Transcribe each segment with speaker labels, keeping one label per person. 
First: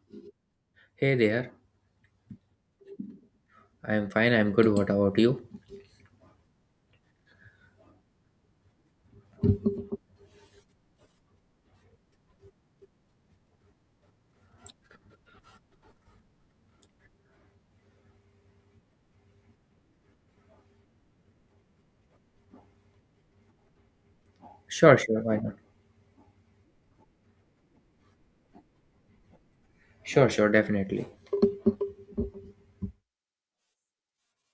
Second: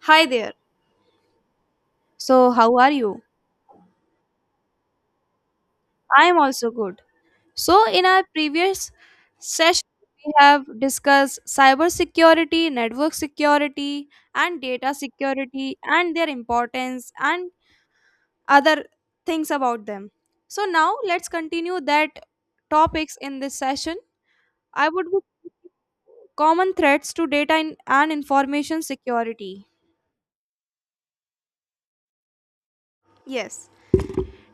Speaker 1: Hi there.
Speaker 2: Hey there.
Speaker 1: So, how are you?
Speaker 2: I'm fine. I'm good. What about you?
Speaker 1: I am also good. So, in our previous session, we have discussed cybersecurity, network security, and data security and their importance and other things about them. So, now let's continue that topics in this session. I
Speaker 2: Sure,
Speaker 1: would be
Speaker 2: sure. Why not?
Speaker 1: common threats to data and information security.
Speaker 2: Sure, sure. Definitely.
Speaker 1: Yes.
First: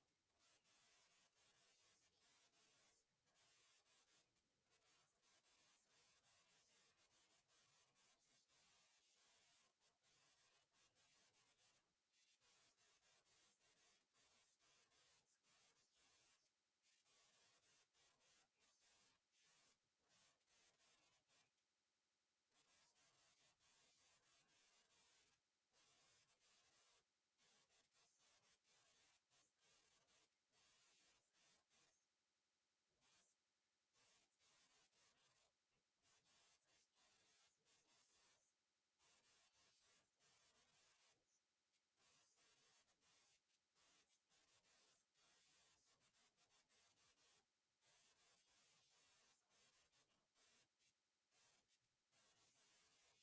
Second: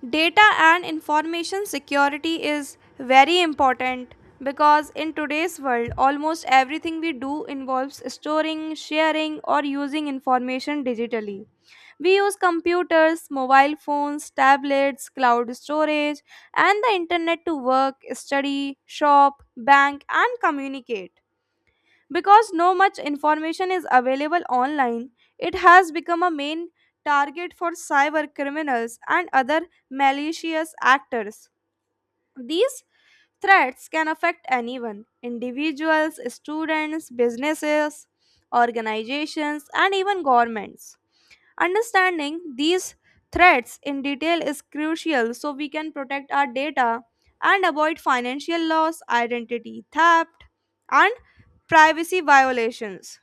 Speaker 1: Data and information security is very important because in today's world, almost everything we do involves storing, sharing, or using information digitally. We use computers, mobile phones, tablets, cloud storage, and the internet to work, study, shop, bank, and communicate. Because no much information is available online, it has become a main target for cyber criminals and other malicious actors. These threats can affect anyone individuals, students, businesses, organizations, and even governments. Understanding these threats in detail is crucial so we can protect our data and avoid financial loss, identity theft, and privacy violations.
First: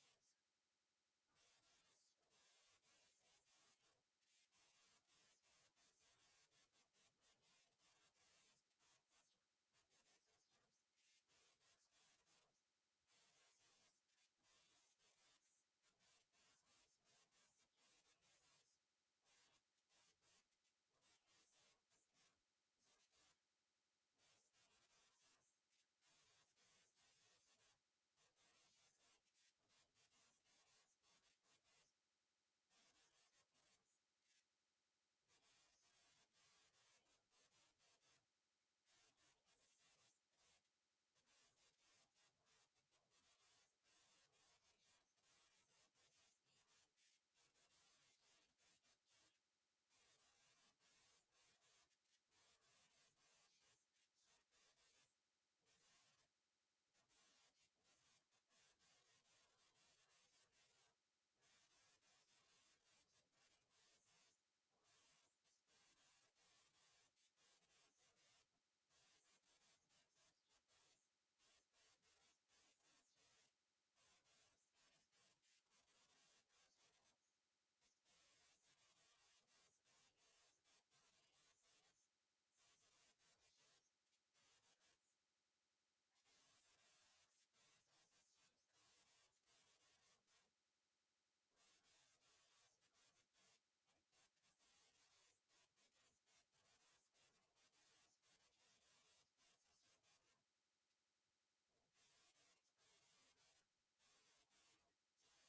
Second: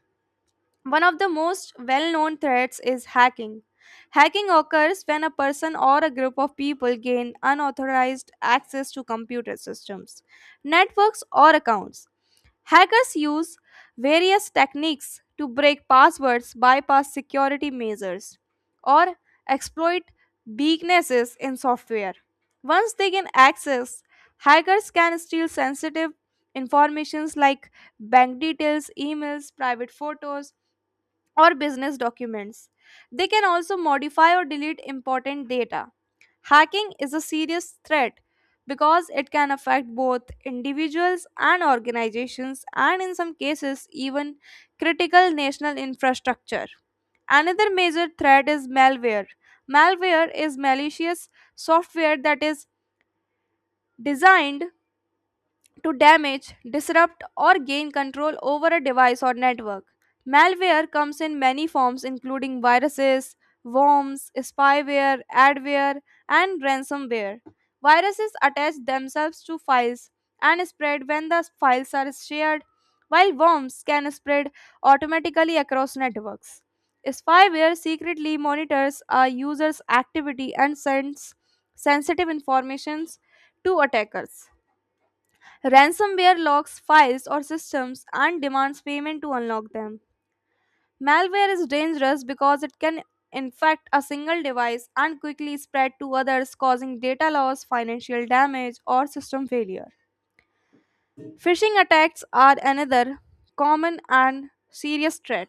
Speaker 1: One of the most well known threats is hacking. Hacking occurs when a person or a group of people gain unauthorized access to computer systems, networks, or accounts. Hackers use various techniques to break passwords, bypass security measures, or exploit weaknesses in software. Once they gain access, hackers can steal sensitive informations like bank details, emails, private photos, or business documents. They can also modify or delete important data. Hacking is a serious threat because it can affect both individuals and organizations, and in some cases, even critical national infrastructure. Another major threat is malware. Malware is malicious software that is designed to damage, disrupt, or gain control over a device or network. Malware comes in many forms, including viruses, worms, spyware, adware, and ransomware. Viruses attach themselves to files and spread when the files are shared, while worms can spread automatically across networks. Spyware secretly monitors a user's activity and sends sensitive informations to attackers. Ransomware locks files or systems and demands payment to unlock them. Malware is dangerous because it can infect a single device and quickly spread to others, causing data loss, financial damage, or system failure. Phishing attacks are another common and serious threat.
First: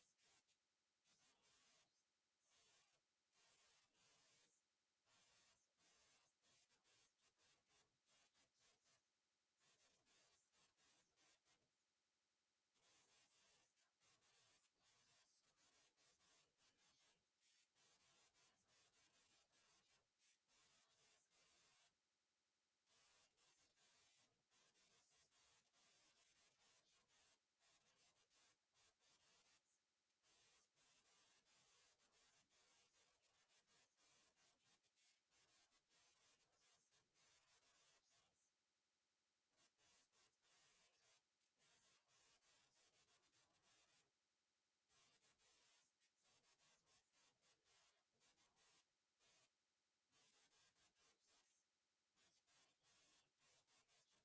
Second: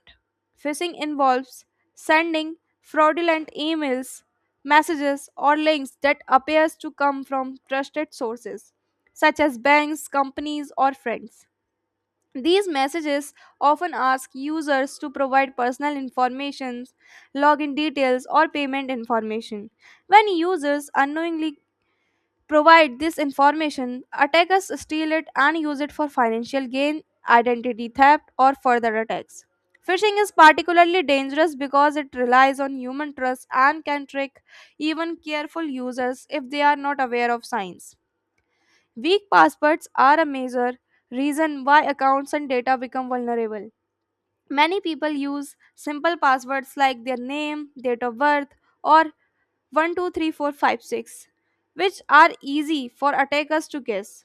Speaker 1: Phishing involves sending fraudulent emails, messages, or links that appears to come from trusted sources such as banks, companies, or friends. These messages often ask users to provide personal information, login details, or payment information. When users unknowingly provide this information, attackers steal it and use it for financial gain, identity theft, or further attacks. Phishing is particularly dangerous because it relies on human trust and can trick even careful users if they are not aware of signs. Weak passwords are a major reason why accounts and data become vulnerable. Many people use simple passwords like their name, date of birth, or 123456, which are easy for attackers to guess.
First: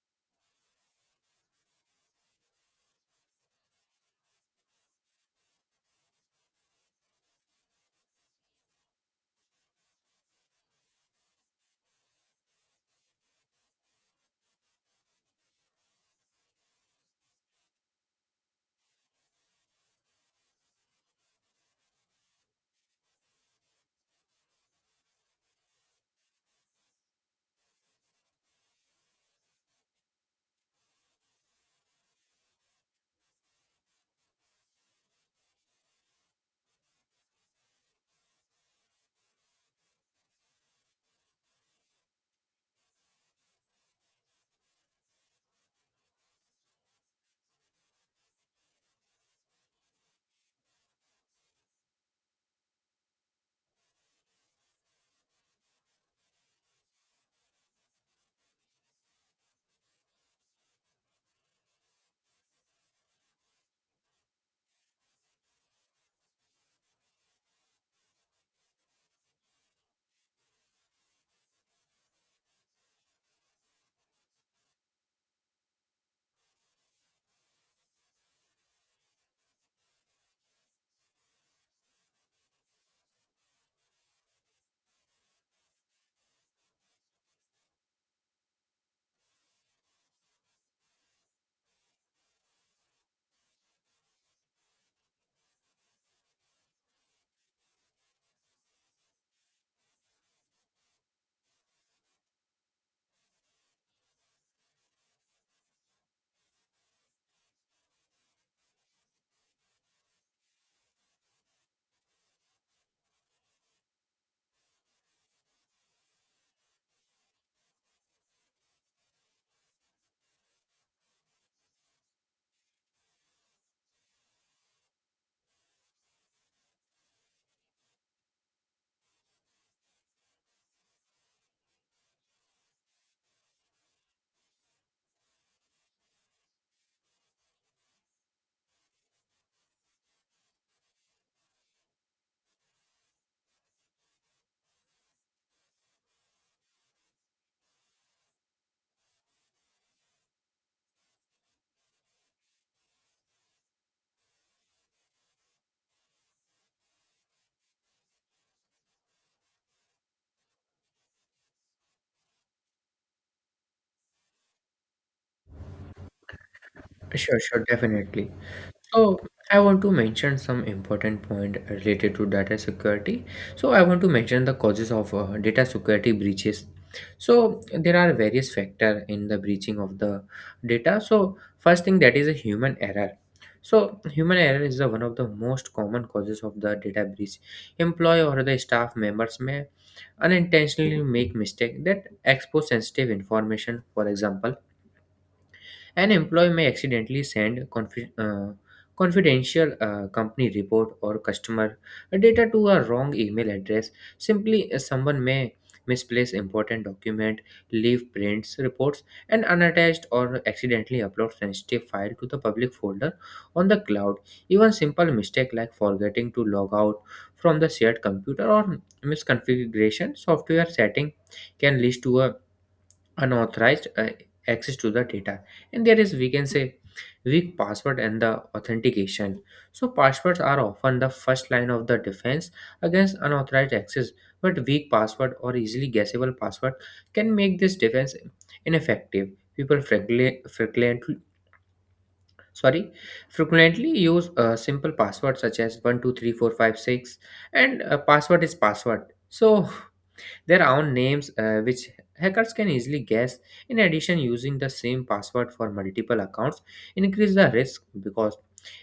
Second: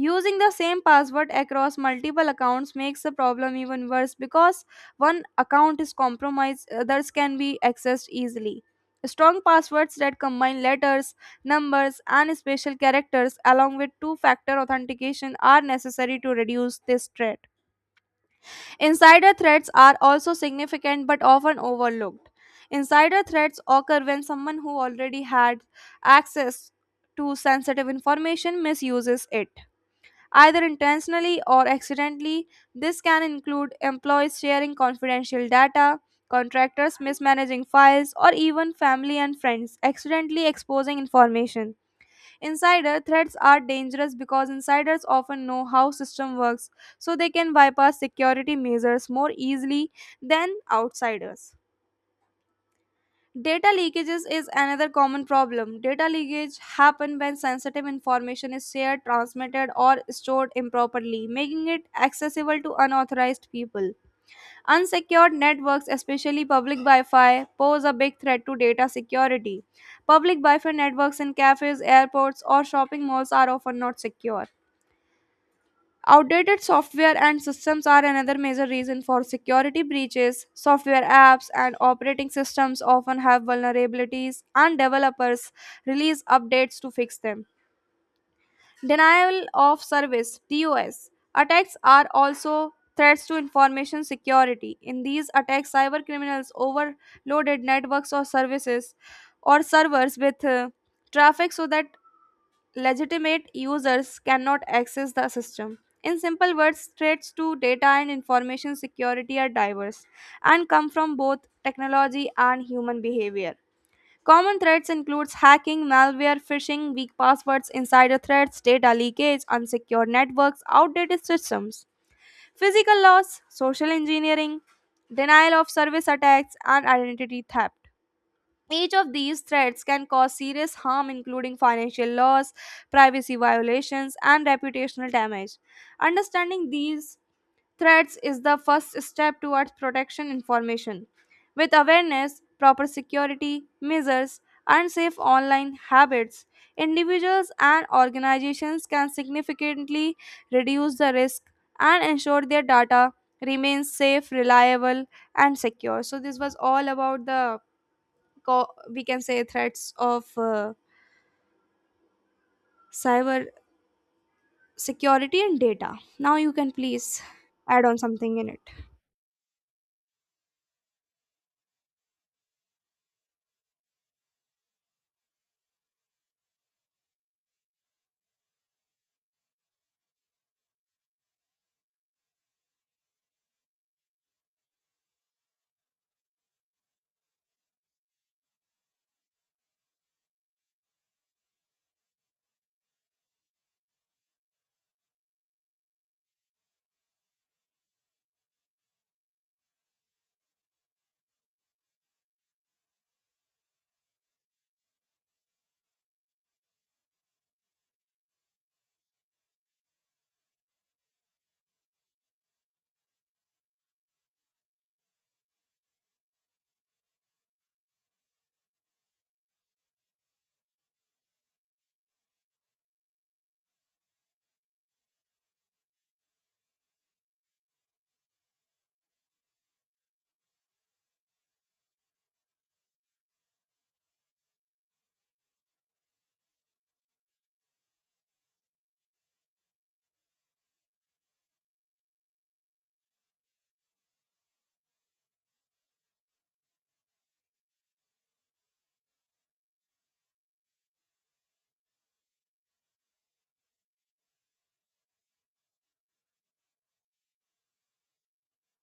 Speaker 1: Using the same password across multiple accounts makes the problem even worse because one account is compromised, others can be accessed easily. Strong passwords that combine letters, numbers, and special characters along with two factor authentication are necessary to reduce this threat. Insider threats are also significant but often overlooked. Insider threats occur when someone who already had access to sensitive information misuses it, either intentionally or accidentally. This can include employees sharing confidential data, contractors mismanaging files, or even family and friends accidentally exposing information. Insider threats are dangerous because insiders often know how system works, so they can bypass security measures more easily than outsiders. Data leakages is another common problem. Data leakage happen when sensitive information is shared, transmitted or stored improperly, making it accessible to unauthorized people. Unsecured networks, especially public Wi Fi, pose a big threat to data security. Public Wi Fi networks in cafes, airports, or shopping malls are often not secure. Outdated software and systems are another major reason for security breaches. Software apps and operating systems often have vulnerabilities, and developers release updates to fix them. Denial of service DOS attacks are also threats to information security. In these attacks, cyber criminals overloaded networks or servers with traffic so that legitimate users cannot access the system. In simple words, threats to data and information security are diverse and come from both technology and human behavior. Common threats includes hacking, malware, phishing, weak passwords, insider threats, data leakage, unsecure networks, outdated systems, physical loss, social engineering, denial of service attacks, and identity theft. Each of these threats can cause serious harm, including financial loss, privacy violations, and reputational damage. Understanding these threats is the first step towards protection information. With awareness, proper security measures, and safe online habits, individuals and organizations can significantly reduce the risk and ensure their data remains safe, reliable, and secure. So this was all about the we can say threats of cyber security and data. Now you can please
Speaker 2: Sure, sure.
Speaker 1: add on
Speaker 2: Definitely.
Speaker 1: something in it.
Speaker 2: So, I want to mention some important point related to data security. So, I want to mention the causes of data security breaches. So, there are various factor in the breaching of the data. So, first thing that is a human error. So, human error is the one of the most common causes of the data breach. Employee or the staff members may unintentionally make mistake that expose sensitive information, for example an employee may accidentally send confidential company report or customer data to a wrong email address. Simply, someone may misplace important document, leave prints, reports, and unattached or accidentally upload sensitive file to the public folder on the cloud. Even simple mistake like forgetting to log out from the shared computer or misconfiguration software setting can lead to a unauthorized access to the data. And there is, we can say, weak password and the authentication. So passwords are often the first line of the defense against unauthorized access, but weak password or easily guessable password can make this defense ineffective. People sorry frequently use a simple password such as 123456, and a password is password, so their own names, which hackers can easily guess. In addition, using the same password for multiple accounts increase the risk because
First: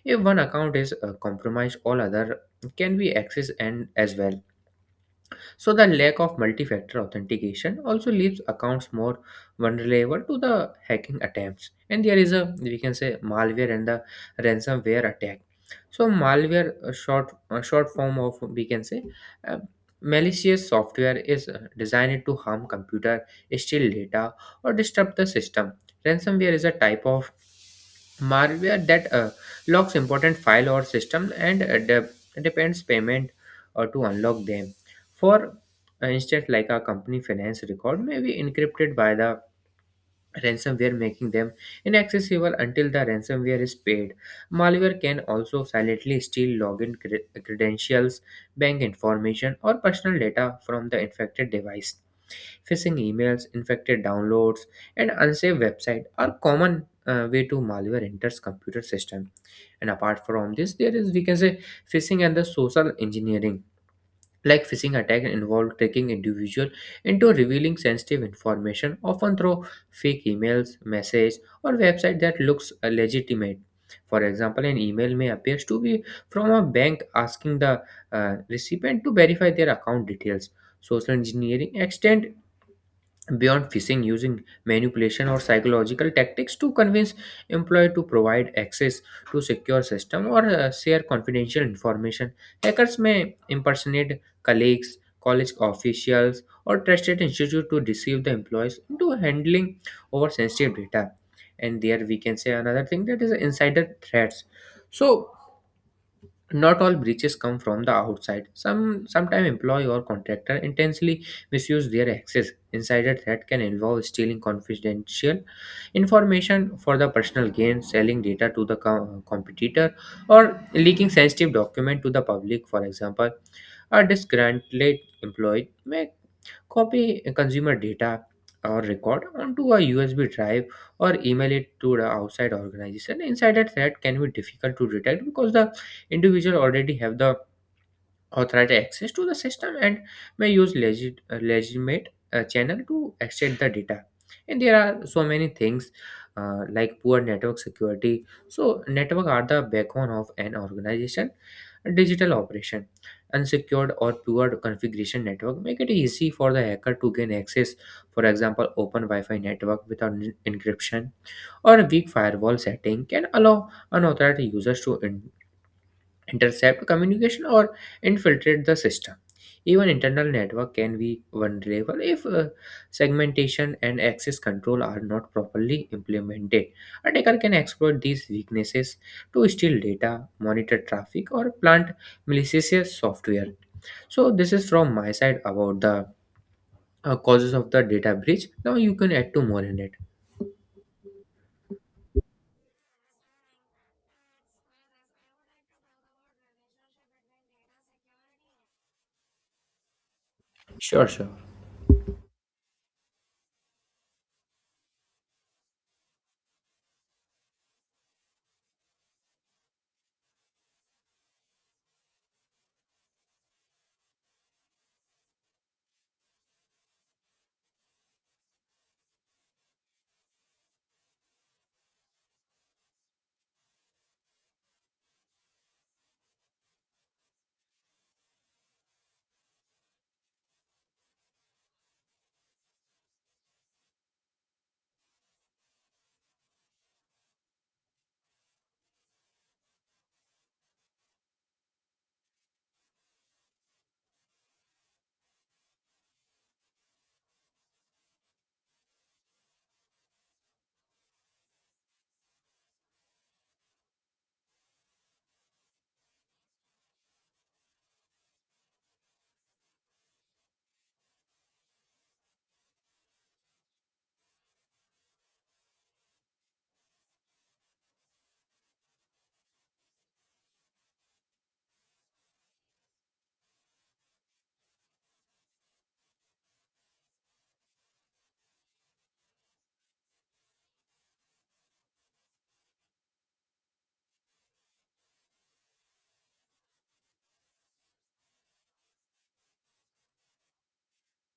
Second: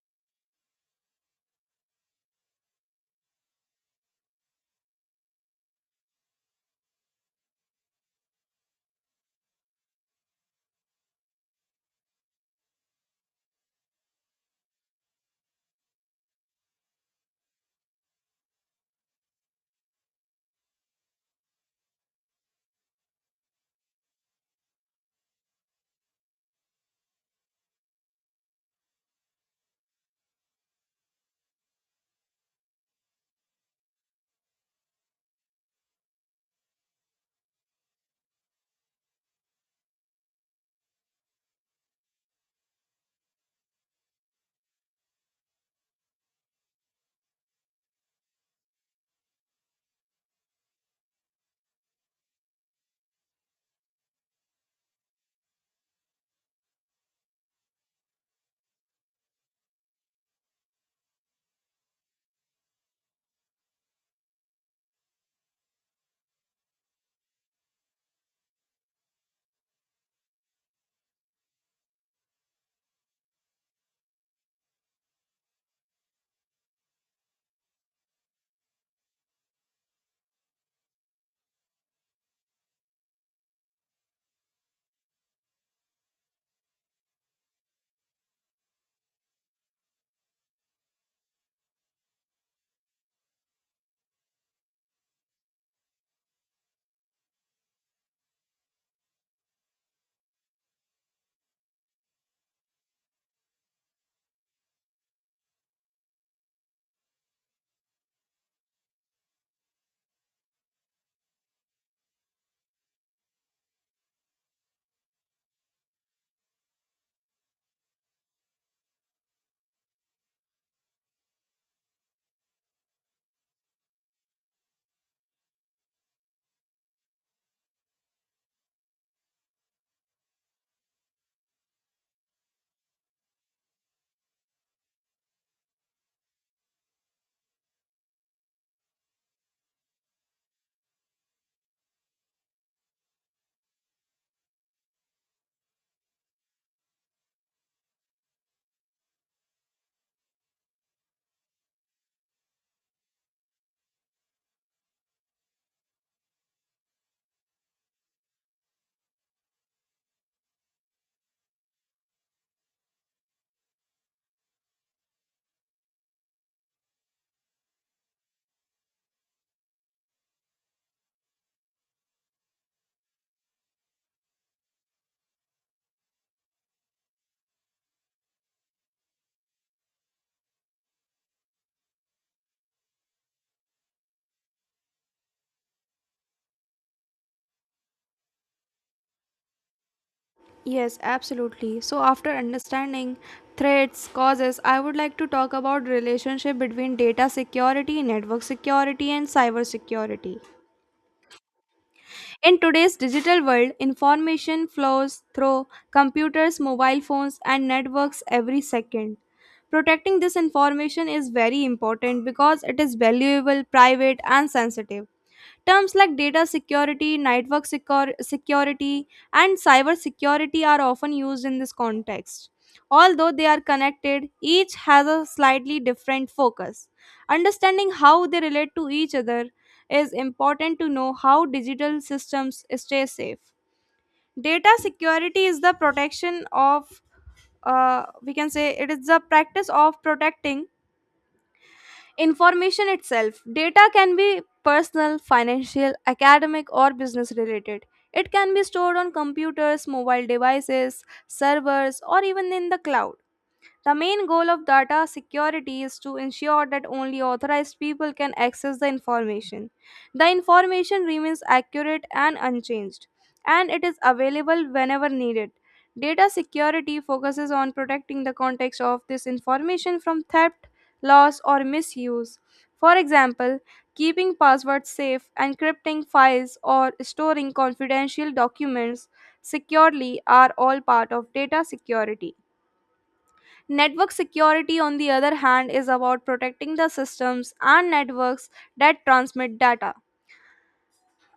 Speaker 2: if one account is compromised, all other can be accessed and as well. So the lack of multi-factor authentication also leaves accounts more vulnerable to the hacking attempts. And there is a, we can say, malware and the ransomware attack. So malware, a short form of, we can say, uh, malicious software, is designed to harm computer, steal data, or disrupt the system. Ransomware is a type of malware that locks important file or system and depends payment to unlock them. For instance, like a company finance record may be encrypted by the ransomware, making them inaccessible until the ransomware is paid. Malware can also silently steal login credentials, bank information, or personal data from the infected device. Phishing emails, infected downloads, and unsafe website are common way to malware enters computer system. And apart from this, there is, we can say, phishing and the social engineering. Like phishing attack involve tricking individual into revealing sensitive information, often through fake emails, message, or website that looks legitimate. For example, an email may appears to be from a bank asking the recipient to verify their account details. Social engineering extend beyond phishing, using manipulation or psychological tactics to convince employee to provide access to secure system or share confidential information. Hackers may impersonate colleagues, college officials, or trusted institute to deceive the employees into handling over sensitive data. And there, we can say, another thing that is insider threats. So not all breaches come from the outside. Sometime employee or contractor intentionally misuse their access. Insider threat can involve stealing confidential information for the personal gain, selling data to the competitor, or leaking sensitive document to the public. For example, a disgruntled employee may copy consumer data or record onto a USB drive or email it to the outside organization. Insider threat can be difficult to detect because the individual already have the authority access to the system and may use legitimate channel to extract the data. And there are so many things, like poor network security. So network are the backbone of an organization digital operation. Unsecured or poor configuration network make it easy for the hacker to gain access. For example, open wi-fi network without encryption or a weak firewall setting can allow unauthorized users to intercept communication or infiltrate the system. Even internal network can be vulnerable if segmentation and access control are not properly implemented. Attacker can exploit these weaknesses to steal data, monitor traffic, or plant malicious software. So this is from my side about the causes of the data breach. Now you can add to more in it.
Speaker 1: Yes, absolutely. So after understanding threats, causes, I would like to talk about relationship between data security, network security and cyber security.
Speaker 2: Sure, sure.
Speaker 1: In today's digital world, information flows through computers, mobile phones and networks every second. Protecting this information is very important because it is valuable, private and sensitive. Terms like data security, network security, and cyber security are often used in this context. Although they are connected, each has a slightly different focus. Understanding how they relate to each other is important to know how digital systems stay safe. Data security is the protection of We can say it is the practice of protecting information itself. Data can be personal, financial, academic, or business related. It can be stored on computers, mobile devices, servers, or even in the cloud. The main goal of data security is to ensure that only authorized people can access the information. The information remains accurate and unchanged, and it is available whenever needed. Data security focuses on protecting the context of this information from theft, loss, or misuse. For example, keeping passwords safe, encrypting files, or storing confidential documents securely are all part of data security. Network security, on the other hand, is about protecting the systems and networks that transmit data.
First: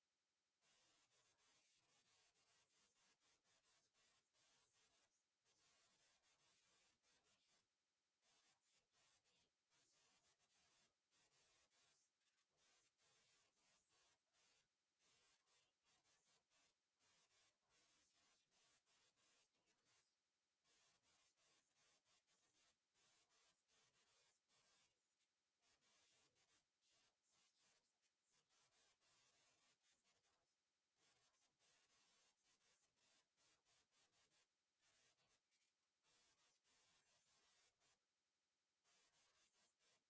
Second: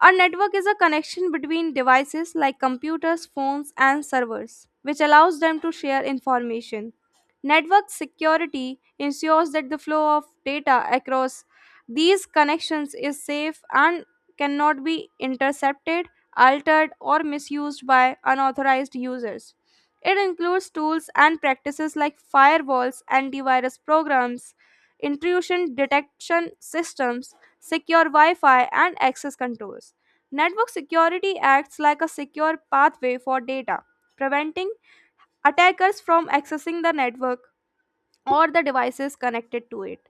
Speaker 1: A network is a connection between devices like computers, phones, and servers, which allows them to share information. Network security ensures that the flow of data across these connections is safe and cannot be intercepted, altered, or misused by unauthorized users. It includes tools and practices like firewalls, antivirus programs, intrusion detection systems, secure Wi Fi, and access controls. Network security acts like a secure pathway for data, preventing attackers from accessing the network or the devices connected to it.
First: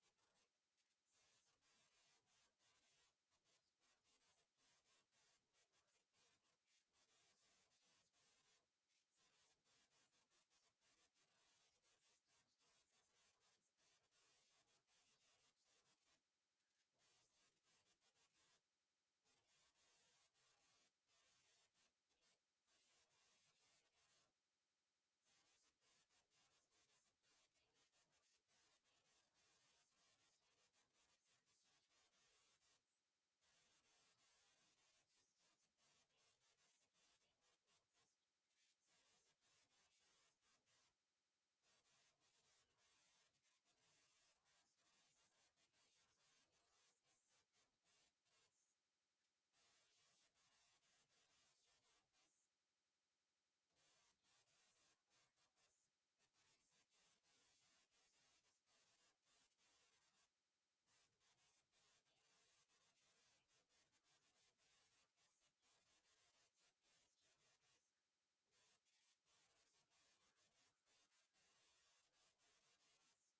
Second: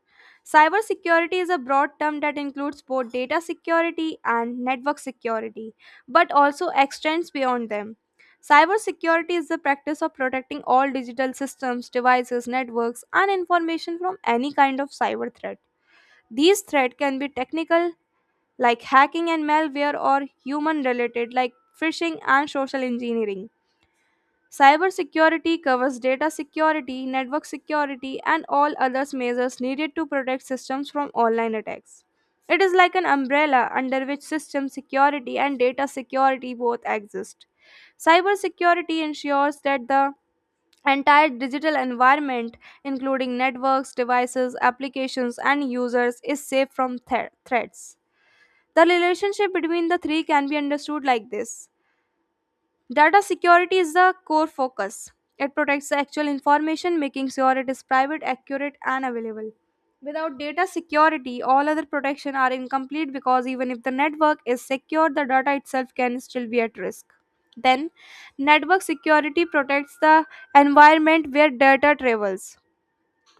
Speaker 1: Cybersecurity is a broad term that includes both data security and network security, but also extends beyond them. Cybersecurity is the practice of protecting all digital systems, devices, networks, and information from any kind of cyber threat. These threats can be technical, like hacking and malware or human related like phishing and social engineering. Cybersecurity covers data security, network security, and all other measures needed to protect systems from online attacks. It is like an umbrella under which system security and data security both exist. Cybersecurity ensures that the entire digital environment, including networks, devices, applications, and users, is safe from threats. The relationship between the three can be understood like this. Data security is the core focus, it protects the actual information, making sure it is private, accurate, and available. Without data security, all other protection are incomplete because even if the network is secure, the data itself can still be at risk. Then, network security protects the environment where data travels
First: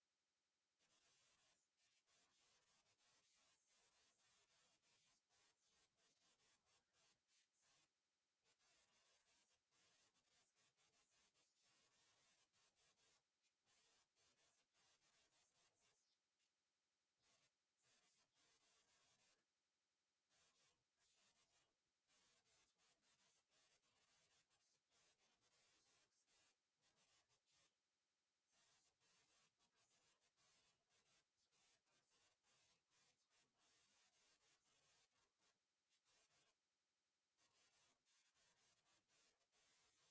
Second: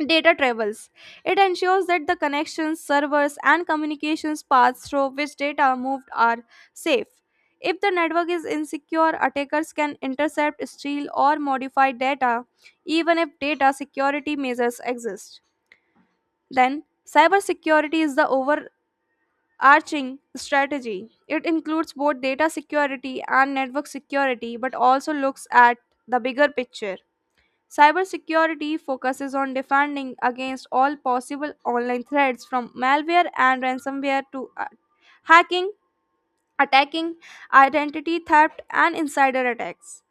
Speaker 1: data travels. It ensures that the connections, servers, and communications paths through which data moved are safe. If the network is insecure, attackers can intercept, steal, or modify data, even if data security measures exist. Then, cybersecurity is the overarching strategy. It includes both data security and network security, but also looks at the bigger picture. Cybersecurity focuses on defending against all possible online threats from malware and ransomware to hacking, attacking, identity theft, and insider attacks.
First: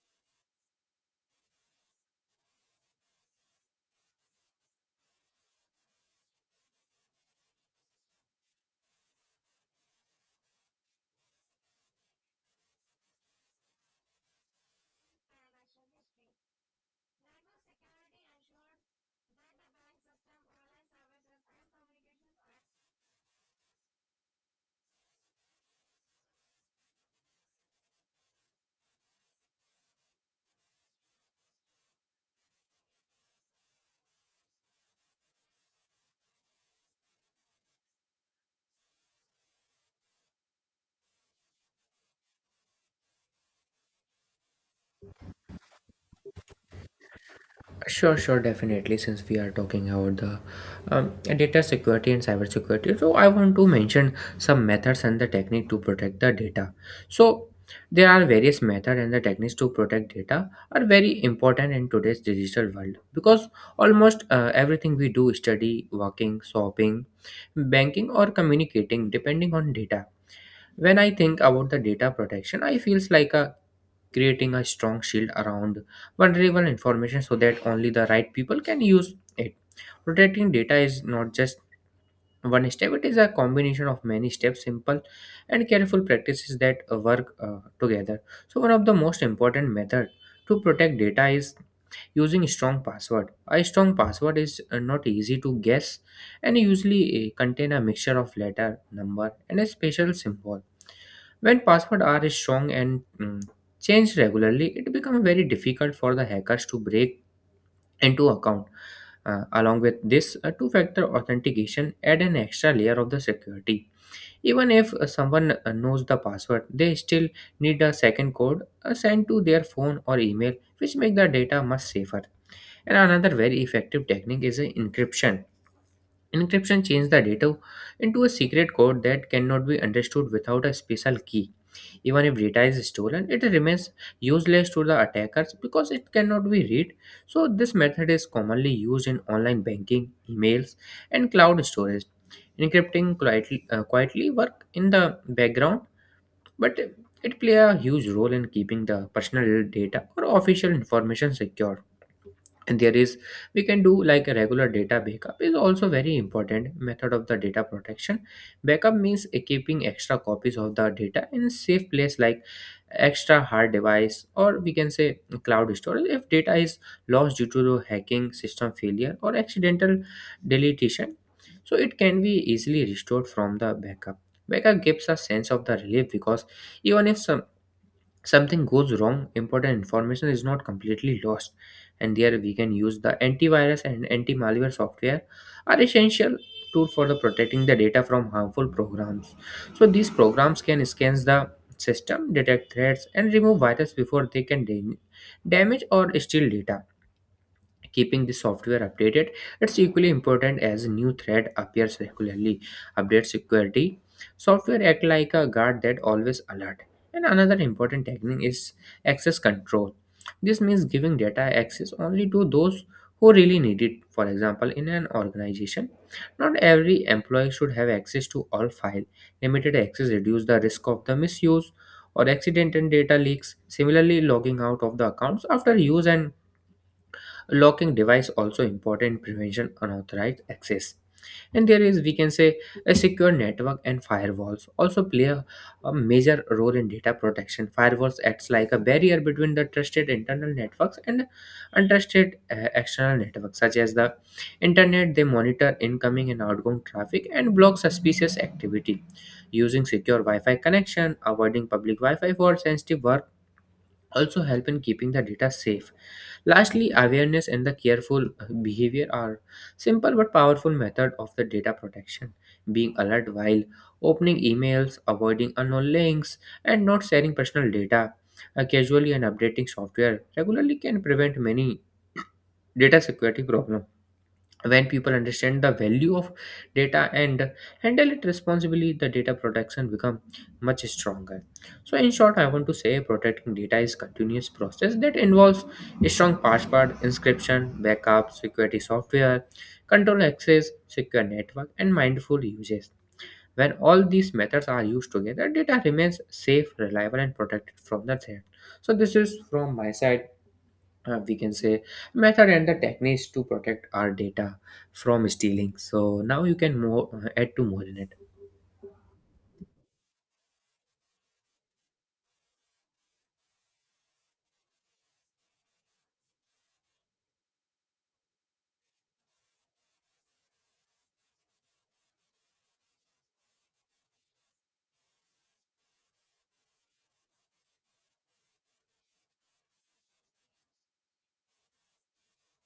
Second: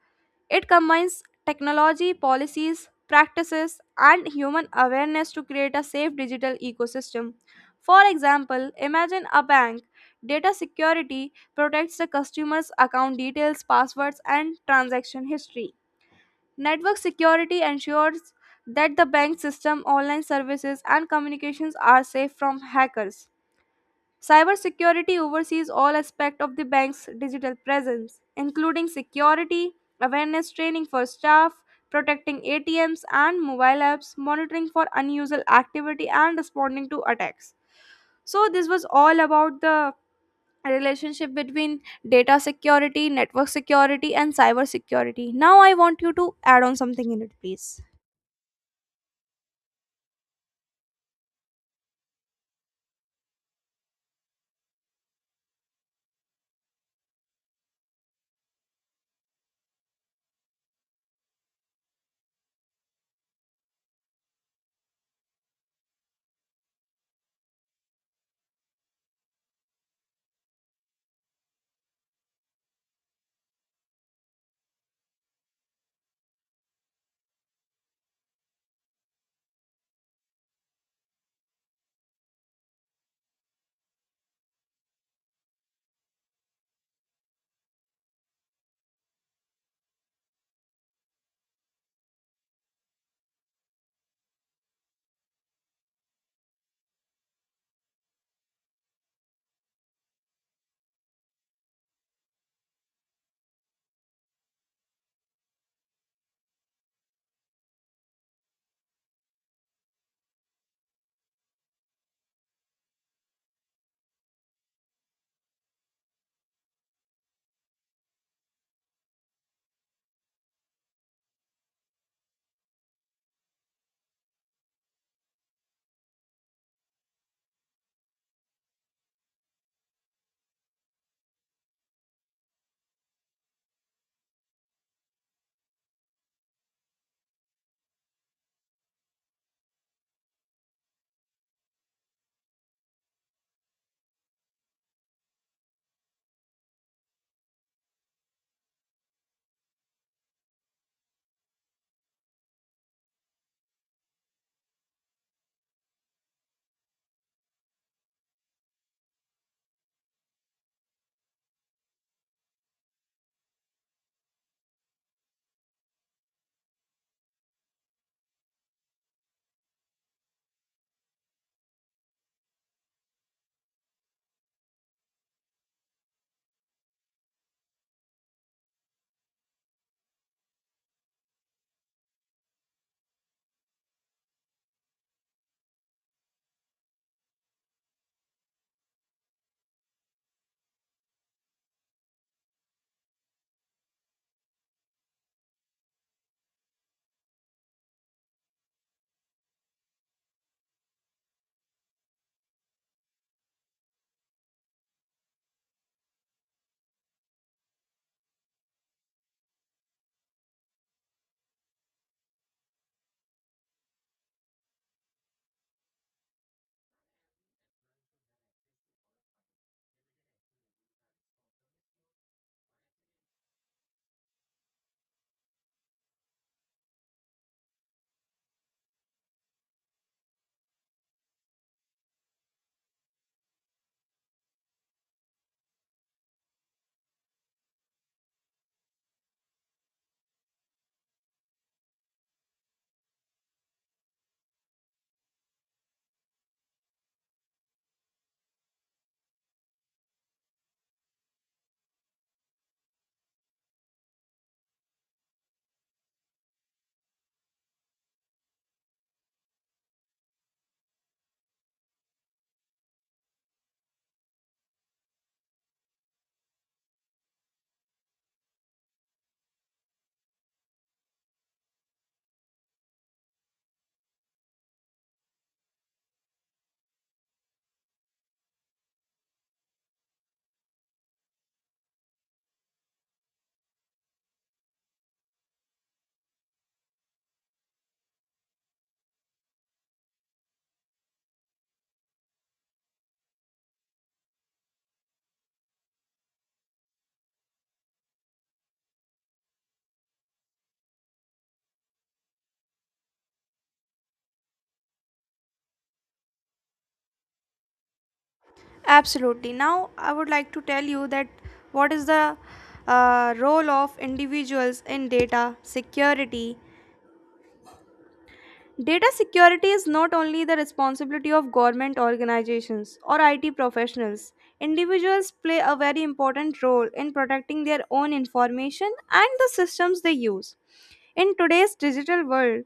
Speaker 1: It combines technology, policies, practices, and human awareness to create a safe digital ecosystem. For example, imagine a bank. Data security protects the customer's account details, passwords, and transaction history. Network security ensures that the bank system, online services, and communications are safe from hackers. Cybersecurity oversees all aspects of the bank's digital presence, including security, awareness training for staff, protecting ATMs and mobile apps, monitoring for unusual activity, and responding to attacks. So, this was all about the relationship between data security, network security, and cyber security. Now, I want you to add on something in it, please.
Speaker 2: Sure, sure, definitely. Since we are talking about the data security and cyber security, so I want to mention some methods and the technique to protect the data. So there are various methods and the techniques to protect data are very important in today's digital world because almost everything we do, study, working, shopping, banking, or communicating, depending on data. When I think about the data protection, I feels like a creating a strong shield around vulnerable information so that only the right people can use it. Protecting data is not just one step, it is a combination of many steps, simple and careful practices that work together. So, one of the most important method to protect data is using strong password. A strong password is not easy to guess and usually contain a mixture of letter, number, and a special symbol. When passwords are strong and changed regularly, it becomes very difficult for the hackers to break into account. Along with this, two-factor authentication add an extra layer of the security. Even if someone knows the password, they still need a second code sent to their phone or email, which make the data much safer. And another very effective technique is encryption. Encryption changes the data into a secret code that cannot be understood without a special key. Even if data is stolen, it remains useless to the attackers because it cannot be read. So, this method is commonly used in online banking, emails, and cloud storage. Quietly work in the background, but it play a huge role in keeping the personal data or official information secure. And there is, we can do like, a regular data backup is also very important method of the data protection. Backup means keeping extra copies of the data in safe place like extra hard device or, we can say, cloud storage. If data is lost due to the hacking, system failure, or accidental deletion, so it can be easily restored from the backup. Backup gives a sense of the relief because even if something goes wrong, important information is not completely lost. And there we can use the antivirus and anti-malware software are essential tool for the protecting the data from harmful programs. So these programs can scan the system, detect threats, and remove virus before they can damage or steal data. Keeping the software updated, it's equally important as new threat appears regularly. Update security software act like a guard that always alert. And another important technique is access control. This means giving data access only to those who really need it. For example, in an organization, not every employee should have access to all file. Limited access reduce the risk of the misuse or accident and data leaks. Similarly, logging out of the accounts after use and locking device also important in prevention unauthorized access. And there is, we can say, a secure network and firewalls also play a major role in data protection. Firewalls acts like a barrier between the trusted internal networks and untrusted external networks such as the internet. They monitor incoming and outgoing traffic and block suspicious activity. Using secure wi-fi connection, avoiding public wi-fi for sensitive work, also help in keeping the data safe. Lastly, awareness and the careful behavior are simple but powerful method of the data protection. Being alert while opening emails, avoiding unknown links, and not sharing personal data casually and updating software regularly can prevent many data security problems. When people understand the value of data and handle it responsibly, the data protection become much stronger. So, in short, I want to say protecting data is continuous process that involves a strong password, inscription, backup, security software, control access, secure network, and mindful uses. When all these methods are used together, data remains safe, reliable, and protected from the threat. So this is from my side, we can say, method and the techniques to protect our data from stealing. So now you can more add to more in it.
Speaker 1: Absolutely. Now, I would like to tell you that what is the role of individuals in data security. Data security is not only the responsibility of government organizations or IT professionals. Individuals play a very important role in protecting their own information and the systems they use. In today's digital world,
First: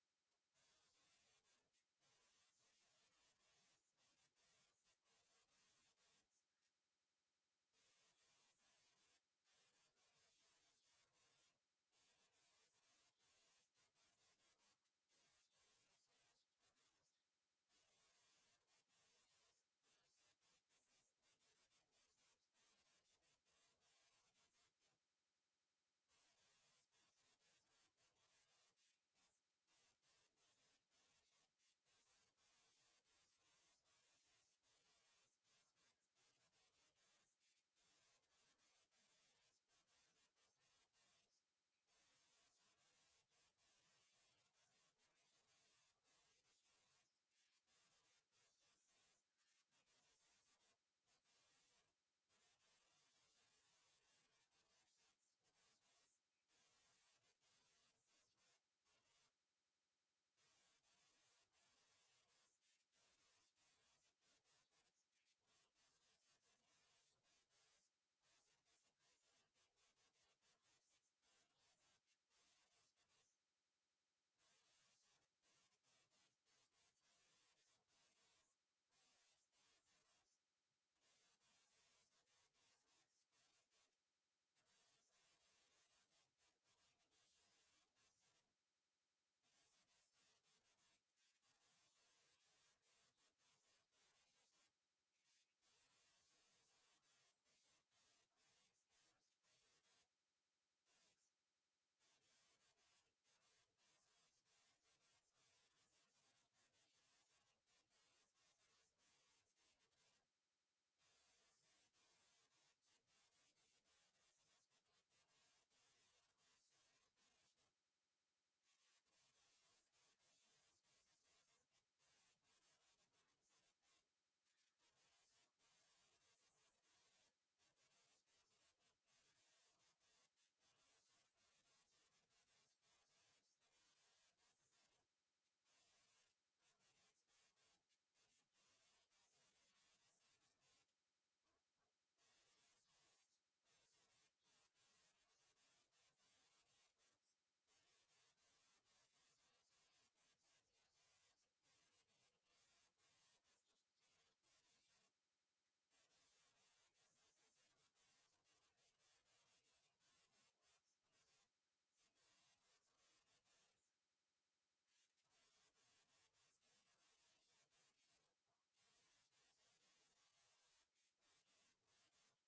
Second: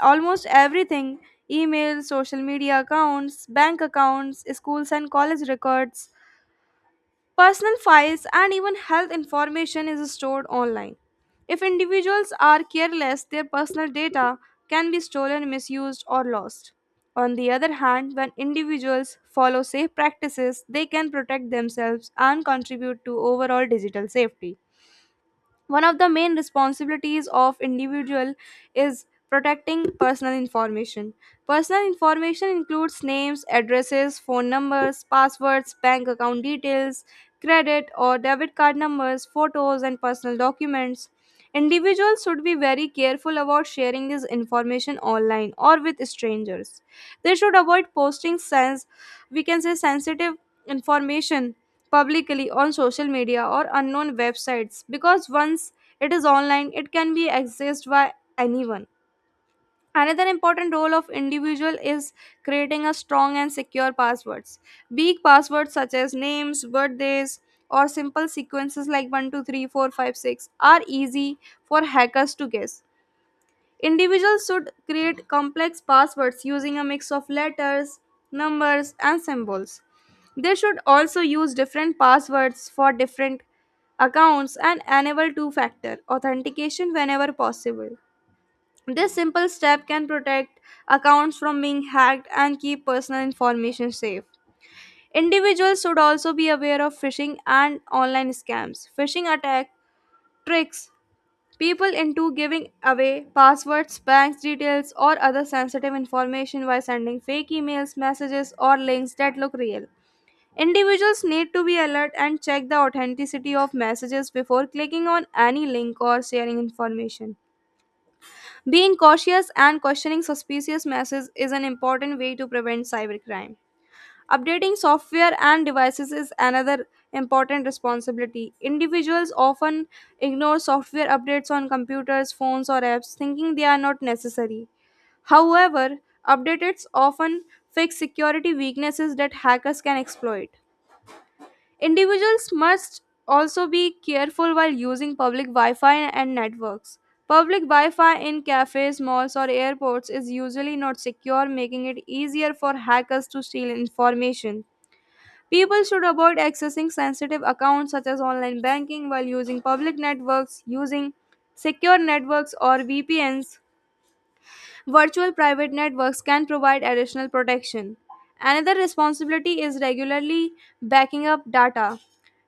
Speaker 1: almost everything, emails, social media accounts, bank accounts, schools and college records, personal files and even health information is stored online. If individuals are careless, their personal data can be stolen, misused, or lost. On the other hand, when individuals follow safe practices, they can protect themselves and contribute to overall digital safety. One of the main responsibilities of individual is protecting personal information. Personal information includes names, addresses, phone numbers, passwords, bank account details, credit or debit card numbers, photos and personal documents. Individuals should be very careful about sharing this information online or with strangers. They should avoid posting sense we can say sensitive information publicly on social media or unknown websites, because once it is online it can be accessed by anyone. Another important role of individual is creating a strong and secure passwords. Weak passwords such as names, birthdays, or simple sequences like 1 2 3 4 5 6 are easy for hackers to guess. Individuals should create complex passwords using a mix of letters, numbers, and symbols. They should also use different passwords for different accounts and enable two factor authentication whenever possible. This simple step can protect accounts from being hacked and keep personal information safe. Individuals should also be aware of phishing and online scams. Phishing attack tricks people into giving away passwords, bank details, or other sensitive information by sending fake emails, messages, or links that look real. Individuals need to be alert and check the authenticity of messages before clicking on any link or sharing information. Being cautious and questioning suspicious messages is an important way to prevent cybercrime. Updating software and devices is another important responsibility. Individuals often ignore software updates on computers, phones, or apps, thinking they are not necessary. However, updates often fix security weaknesses that hackers can exploit. Individuals must also be careful while using public Wi Fi and networks. Public Wi Fi in cafes, malls, or airports is usually not secure, making it easier for hackers to steal information. People should avoid accessing sensitive accounts such as online banking while using public networks. Using secure networks or VPNs, virtual private networks, can provide additional protection. Another responsibility is regularly backing up data.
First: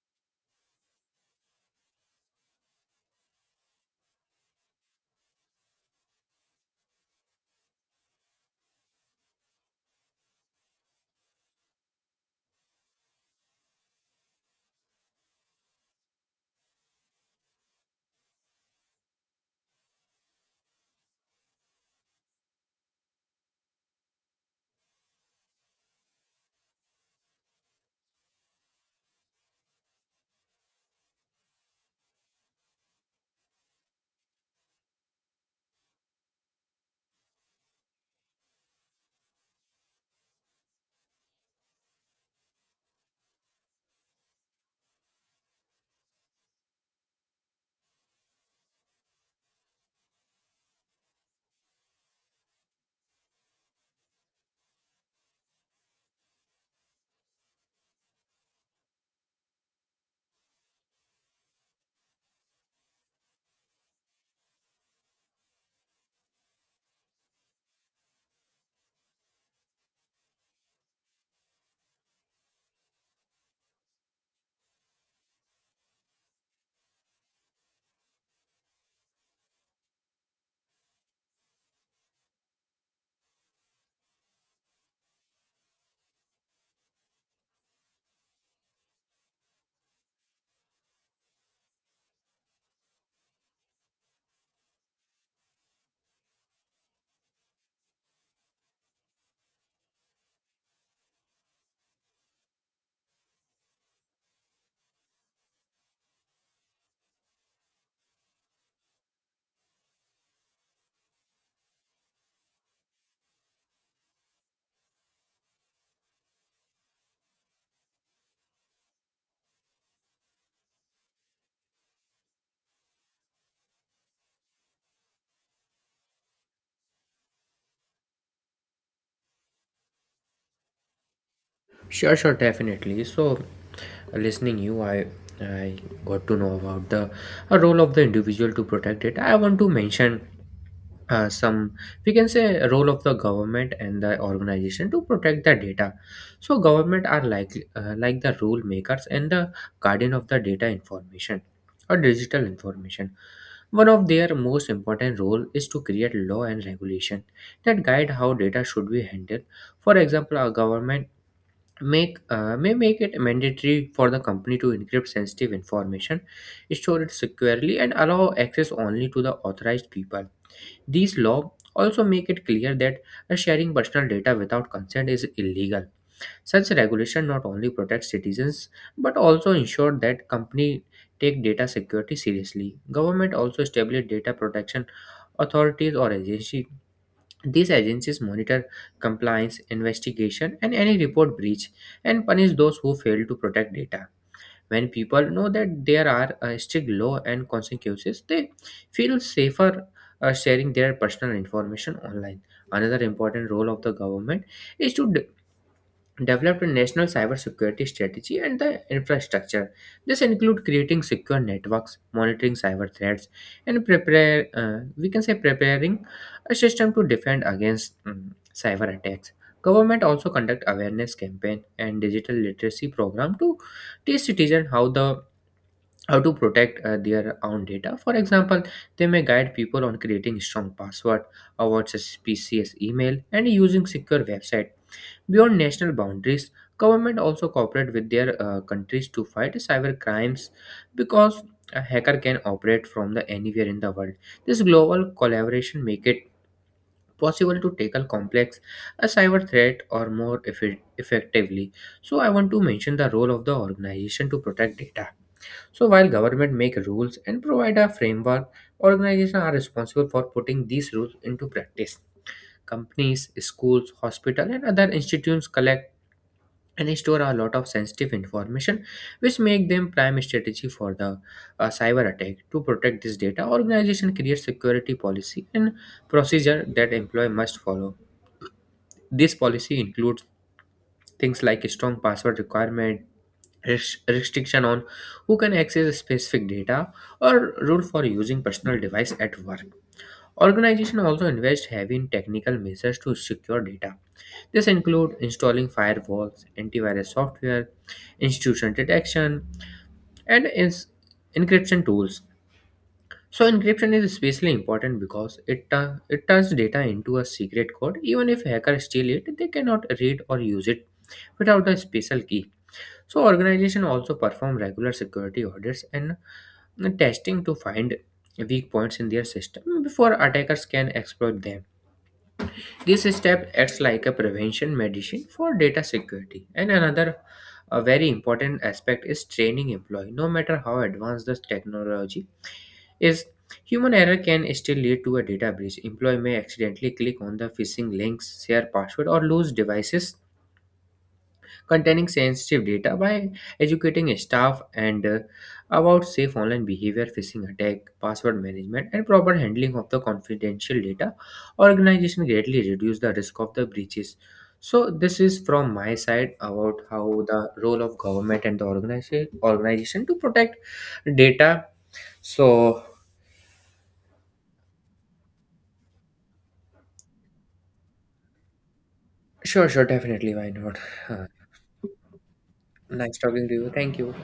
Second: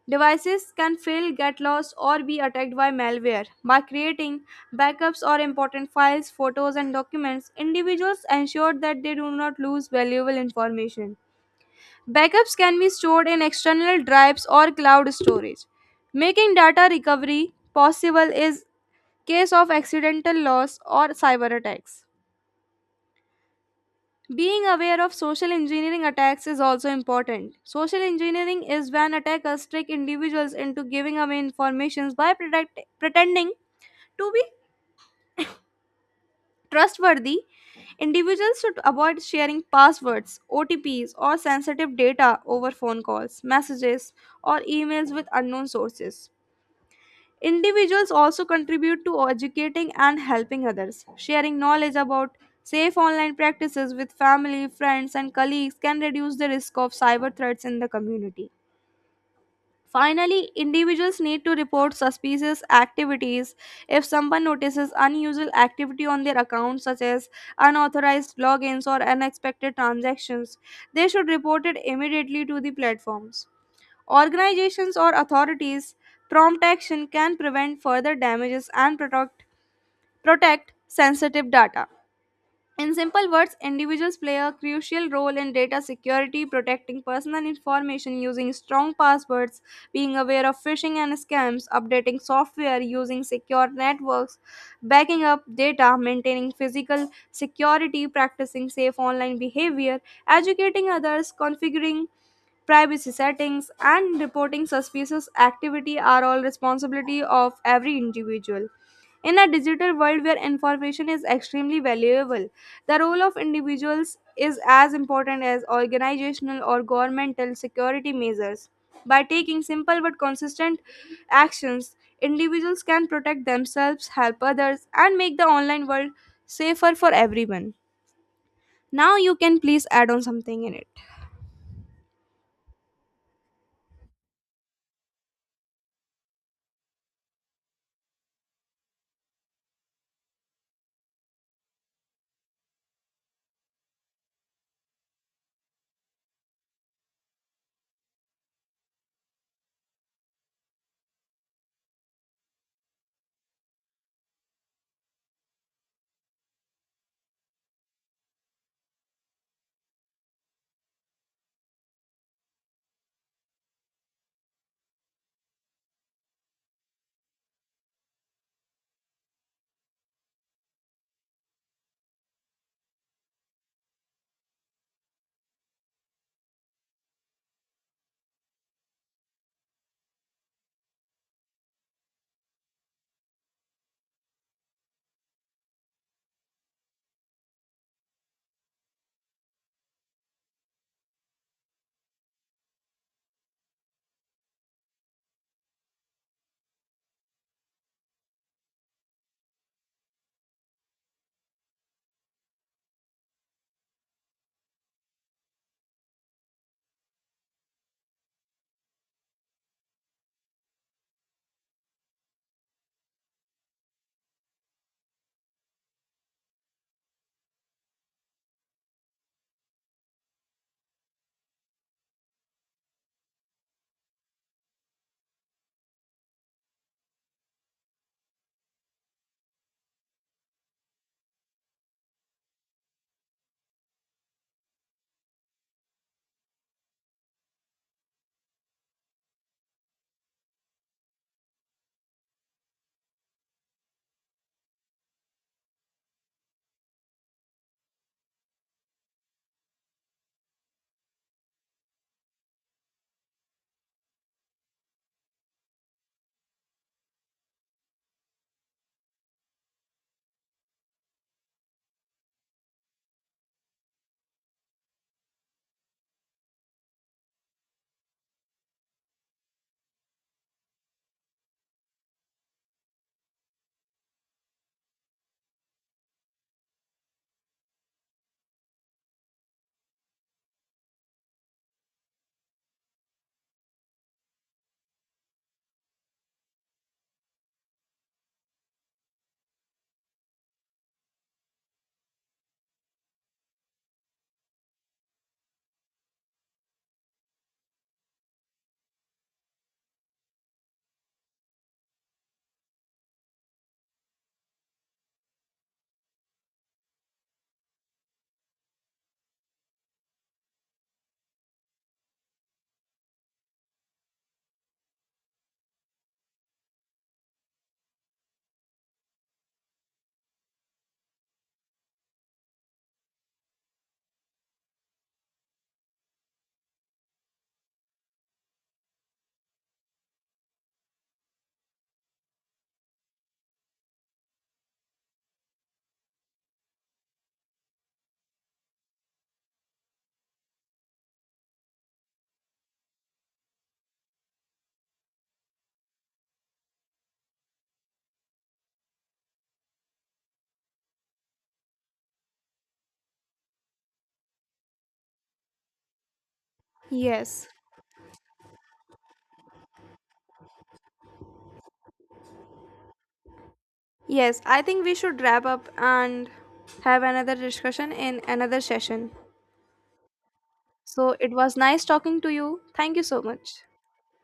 Speaker 1: Devices can fail, get lost, or be attacked by malware. By creating backups or important files, photos, and documents, individuals ensure that they do not lose valuable information. Backups can be stored in external drives or cloud storage. Making data recovery possible is case of accidental loss or cyber attacks. Being aware of social engineering attacks is also important. Social engineering is when attackers trick individuals into giving away information by pretending to be trustworthy. Individuals should avoid sharing passwords, OTPs, or sensitive data over phone calls, messages, or emails with unknown sources. Individuals also contribute to educating and helping others. Sharing knowledge about safe online practices with family, friends, and colleagues can reduce the risk of cyber threats in the community. Finally, individuals need to report suspicious activities if someone notices unusual activity on their account, such as unauthorized logins or unexpected transactions. They should report it immediately to the platforms. Organizations or authorities' prompt action can prevent further damages and protect sensitive data. In simple words, individuals play a crucial role in data security. Protecting personal information using strong passwords, being aware of phishing and scams, updating software, using secure networks, backing up data, maintaining physical security, practicing safe online behavior, educating others, configuring privacy settings, and reporting suspicious activity are all responsibility of every individual. In a digital world where information is extremely valuable, the role of individuals is as important as organizational or governmental security measures. By taking simple but consistent actions, individuals can protect themselves, help others, and make the online world safer for everyone. Now you can please add on something in it.
Speaker 2: Sure, sure, definitely. So, listening you, I got to know about the role of the individual to protect it. I want to mention some, we can say, a role of the government and the organization to protect the data. So government are like the rule makers and the guardian of the data information or digital information. One of their most important role is to create law and regulation that guide how data should be handled. For example, a government make may make it mandatory for the company to encrypt sensitive information, store it securely, and allow access only to the authorized people. These laws also make it clear that sharing personal data without consent is illegal. Such regulation not only protects citizens but also ensure that companies take data security seriously. Government also establish data protection authorities or agencies. These agencies monitor compliance, investigation, and any report breach and punish those who fail to protect data. When people know that there are strict law and consequences, they feel safer sharing their personal information online. Another important role of the government is to developed a national cybersecurity strategy and the infrastructure. This include creating secure networks, monitoring cyber threats, and prepare we can say preparing a system to defend against cyber attacks. Government also conduct awareness campaign and digital literacy program to teach citizens how to protect their own data. For example, they may guide people on creating strong password, avoid suspicious email, and using secure website. Beyond national boundaries, government also cooperate with their countries to fight cyber crimes because a hacker can operate from the anywhere in the world. This global collaboration make it possible to tackle complex a cyber threat or more effectively. So I want to mention the role of the organization to protect data. So while government make rules and provide a framework, organizations are responsible for putting these rules into practice. Companies, schools, hospitals, and other institutions collect and they store a lot of sensitive information, which make them prime strategy for the cyber attack. To protect this data, organization creates security policy and procedure that employee must follow. This policy includes things like a strong password requirement, restriction on who can access specific data or rule for using personal device at work. Organization also invest heavy in technical measures to secure data. This includes installing firewalls, antivirus software, intrusion detection, and encryption tools. So encryption is especially important because it turns data into a secret code. Even if hackers steal it, they cannot read or use it without a special key. So organizations also perform regular security audits and testing to find weak points in their system before attackers can exploit them. This step acts like a prevention medicine for data security. And another a very important aspect is training employee. No matter how advanced the technology is, human error can still lead to a data breach. Employee may accidentally click on the phishing links, share password, or lose devices containing sensitive data. By educating staff and about safe online behavior, phishing attack, password management, and proper handling of the confidential data, organization greatly reduce the risk of the breaches. So this is from my side about how
Speaker 1: Yes.
Speaker 2: the role of government and the organization to protect data. So
Speaker 1: Yes, I think we should wrap up and have another discussion in another session.
Speaker 2: sure, sure, definitely. Why not?
Speaker 1: So it was nice talking to you. Thank you
Speaker 2: Nice
Speaker 1: so
Speaker 2: talking to
Speaker 1: much.
Speaker 2: you. Thank you.